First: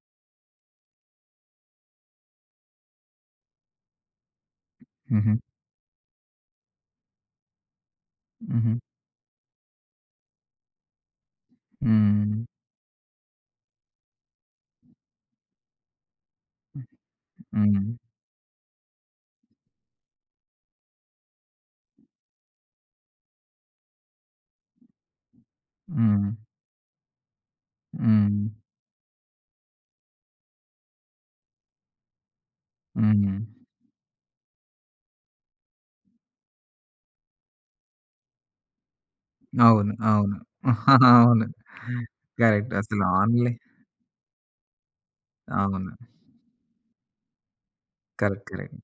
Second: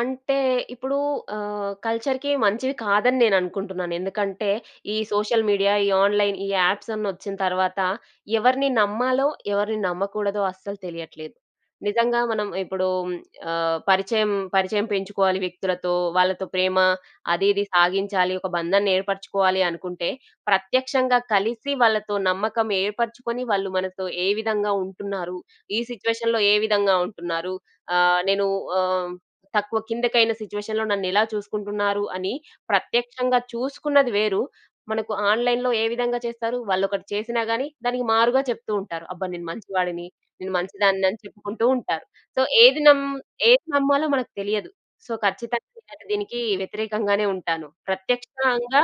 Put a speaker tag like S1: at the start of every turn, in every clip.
S1: అంటే, ఇప్పుడూ ఆహ్, కల్చర్‌కి మంచివి కాదని నేననుకుంటున్నాను. ఎందుకంటే, ఈ
S2: హుహు.
S1: సోషల్ మీడియా, ఈ ఆన్‌లైన్ ఈ యాప్సన్నొచ్చిన తర్వాతా, ఎవరిని
S2: హుహు.
S1: నమ్మాలో ఎవరిని నమ్మకూడదో అస్సలు తెలియట్లేదు. నిజంగా
S2: హ్మ్.
S1: మనం ఇప్పుడూ ఆహ్, పరిచయం పరిచయం పెంచుకోవాలి వ్యక్తులతో, వాళ్ళతో
S2: హ్మ్.
S1: ప్రేమా అది ఇది
S2: హ్మ్.
S1: సాగించాలి, ఒక బంధాన్ని ఏర్పరుచుకోవాలి అనుకుంటే, ప్రత్యక్షంగా కలిసి వాళ్ళతో నమ్మకం ఏర్పరుచుకొని, వాళ్ళు మనతో ఏ విధంగా ఉంటున్నారు, ఈ
S2: హ్మ్.
S1: సిట్యుయేషన్‌లో ఏ విధంగా ఉంటున్నారు, ఆహ్,
S2: హ్మ్.
S1: నేను ఆహ్, తక్కువ, కిందకైన సిచ్యువేషన్‌లో నన్నెలా చూసుకుంటున్నారు అని
S2: హ్మ్.
S1: ప్రత్యక్షంగా చూసుకున్నది వేరు. మనకు ఆన్లైన్‌‌లో ఏ విధంగా చేస్తారు, వా‌ళ్ళొకటి చేసినా గానీ, దానికి మారుగా చెప్తూ ఉంటారు. అబ్బా! నేను మంచి
S2: అవును.
S1: వాడిని,
S2: అవును.
S1: నేను మంచిదాన్నని
S2: అవును.
S1: చెప్పుకుంటూ ఉంటారు. So,
S2: correct.
S1: ఏది
S2: అసలు
S1: నమ్
S2: ఆన్‌లై
S1: ఏది నమ్మాలో మనకు తెలియదు. సో, ఖచ్చితంగా
S2: అవును.
S1: నేనైతే దీనికీ వ్యతిరేకంగానే ఉంటాను.
S2: కరెక్ట్. కరెక్ట్.
S1: ప్రత్యక్షంగా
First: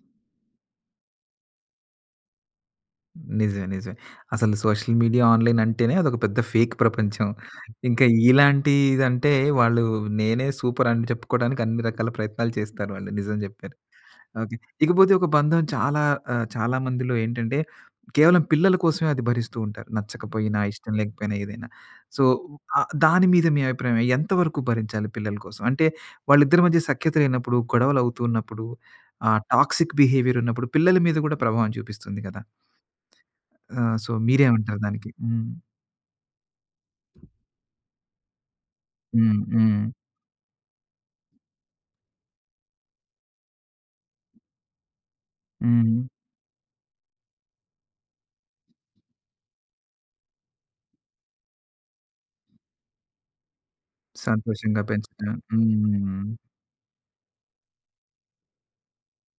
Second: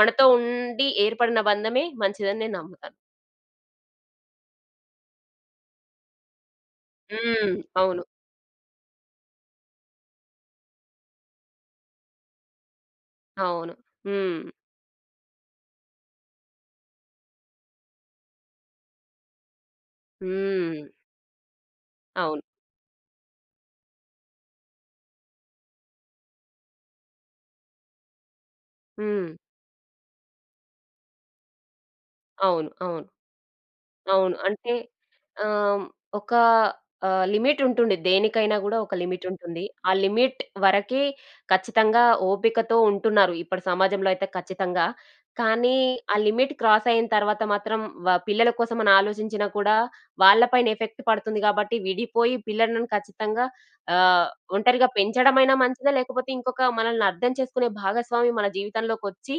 S1: మనతో ఉండి ఏర్పడిన బంధమే మంచిదని నేను నమ్ముతాను.
S2: నిజమే. నిజమే. అసలు సోషల్ మీడియా, ఆన్‌లైన్ అంటేనే అదొక పెద్ద ఫేక్ ప్రపంచం.
S1: హ్మ్.
S2: ఇంక
S1: అవును.
S2: ఇలాంటిదంటే, వాళ్ళూ నేనే సూపరని చెప్పుకోడానికి అన్ని రకాల ప్రయత్నాలు చేస్తారు వాళ్ళు. నిజం
S1: అవును.
S2: జెప్పారు.
S1: హ్మ్.
S2: ఓకె. ఇకపోతే ఒక బంధం చాలా ఆహ్, చాలా మందిలో ఏంటంటే, కేవలం పిల్లల కోసమే అది భరిస్తూ ఉంటారు, నచ్చకపోయినా,
S1: హ్మ్.
S2: ఇష్టం లేకపోయినా, ఏదైనా. సో,
S1: అవును.
S2: ఆహ్, దాని మీద మీ అభిప్రాయమేం, ఎంతవరకు భరించాలి పిల్లల కోసం? అంటే, వాళ్ళిద్దరి మధ్య సఖ్యత లేనప్పుడు, గొడవలవుతూ ఉన్నప్పుడు,
S1: హ్మ్.
S2: ఆహ్, టాక్సిక్ బిహేవియరున్నప్పుడు పిల్లల మీద గూడా ప్రభావం చూపిస్తుంది గదా!
S1: అవును. అవును.
S2: ఆహ్, సో,
S1: అవును. అంటే,
S2: మీరేవంటారు దానికి?
S1: ఆహ్,
S2: హ్మ్.
S1: హ్మ్, ఒకా ఆహ్, లిమిటుంటుండె. దేనికైనా గూడా ఒక
S2: హ్మ్.
S1: లిమిటుంటుంది.
S2: హ్మ్.
S1: ఆ లిమిట్ వరకే ఖచ్చితంగా ఓపికతో ఉంటున్నారు, ఇప్పడి సమాజంలో అయితే ఖచ్చితంగా. కానీ,
S2: హ్మ్.
S1: ఆ లిమిట్ క్రాసయిన తర్వాత మాత్రం వ పిల్లల కోసమనాలోచించినా కూడా, వాళ్ళ పైన ఎఫెక్ట్ పడుతుంది గాబట్టి, విడిపోయి పిల్లలను ఖచ్చితంగా ఆహ్,
S2: సంతోషంగా
S1: ఒంటరిగా
S2: పెంచటం.
S1: పెంచడమైనా మంచిదా, లేకపోతే
S2: హ్మ్.
S1: ఇంకొకా మనలని అర్థం చేసుకునే భాగస్వామి మన జీవితంలోకొచ్చి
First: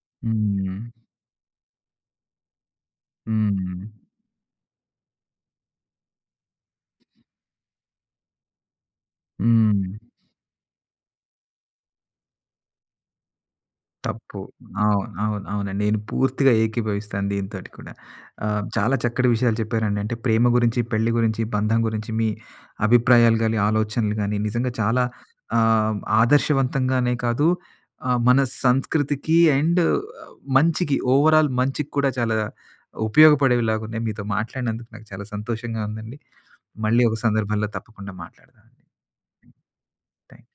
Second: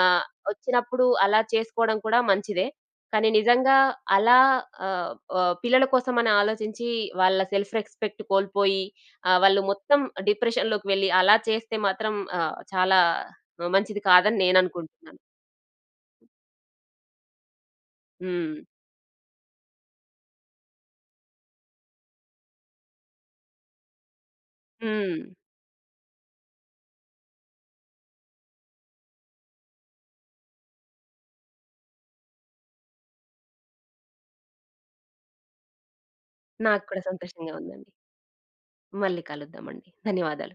S1: ఆహ్,
S2: హ్మ్.
S1: ఒచ్చినప్పుడు అలా చేసుకోడం కూడా మంచిదే. కానీ, నిజంగా
S2: హ్మ్.
S1: అలా ఆహ్, ఆహ్, పిల్లల కోసమని ఆలోచించీ, వాళ్ళ సెల్ఫ్ రెస్పెక్ట్ కోల్పోయి ఆహ్, వాళ్ళు మొత్తం
S2: హ్మ్.
S1: డిప్రెషన్‌లోకి వెళ్లి, అలా చేస్తే మాత్రం ఆహ్, చాలా ఆహ్, మంచిది కాదని
S2: తప్పు. అవును.
S1: నేననుకుంటున్నాను.
S2: అవును. అవునండి. నేను పూర్తిగా ఏకీభవిస్తాను దీనితోటి కూడా.
S1: హ్మ్.
S2: ఆహ్, చాలా చక్కటి విషయాలు చెప్పారండి. అంటే, ప్రేమ గురించి, పెళ్లి గురించి, బంధం గురించి, మీ అభిప్రాయాలు గానీ, ఆలోచనలు గానీ, నిజంగా చాలా
S1: హ్మ్.
S2: ఆహ్, ఆదర్శవంతంగానే కాదు ఆహ్, మన సంస్కృతికి అండ్ మంచికి, ఓవరాల్ మంచికి కూడా చాలా ఉపయోగపడేవిలాగున్నాయి. మీతో మాట్లాడినందుకు నాకు చాలా సంతోషంగా ఉందండి.
S1: నాకు కూడా
S2: మళ్ళీ ఒక
S1: సంతోషంగా
S2: సందర్భంలో
S1: ఉందండి.
S2: తప్పకుండా మాట్లాడుదావండి.
S1: మళ్ళీ కలుద్దామండి.
S2: తెన్
S1: ధన్యవాదాలు.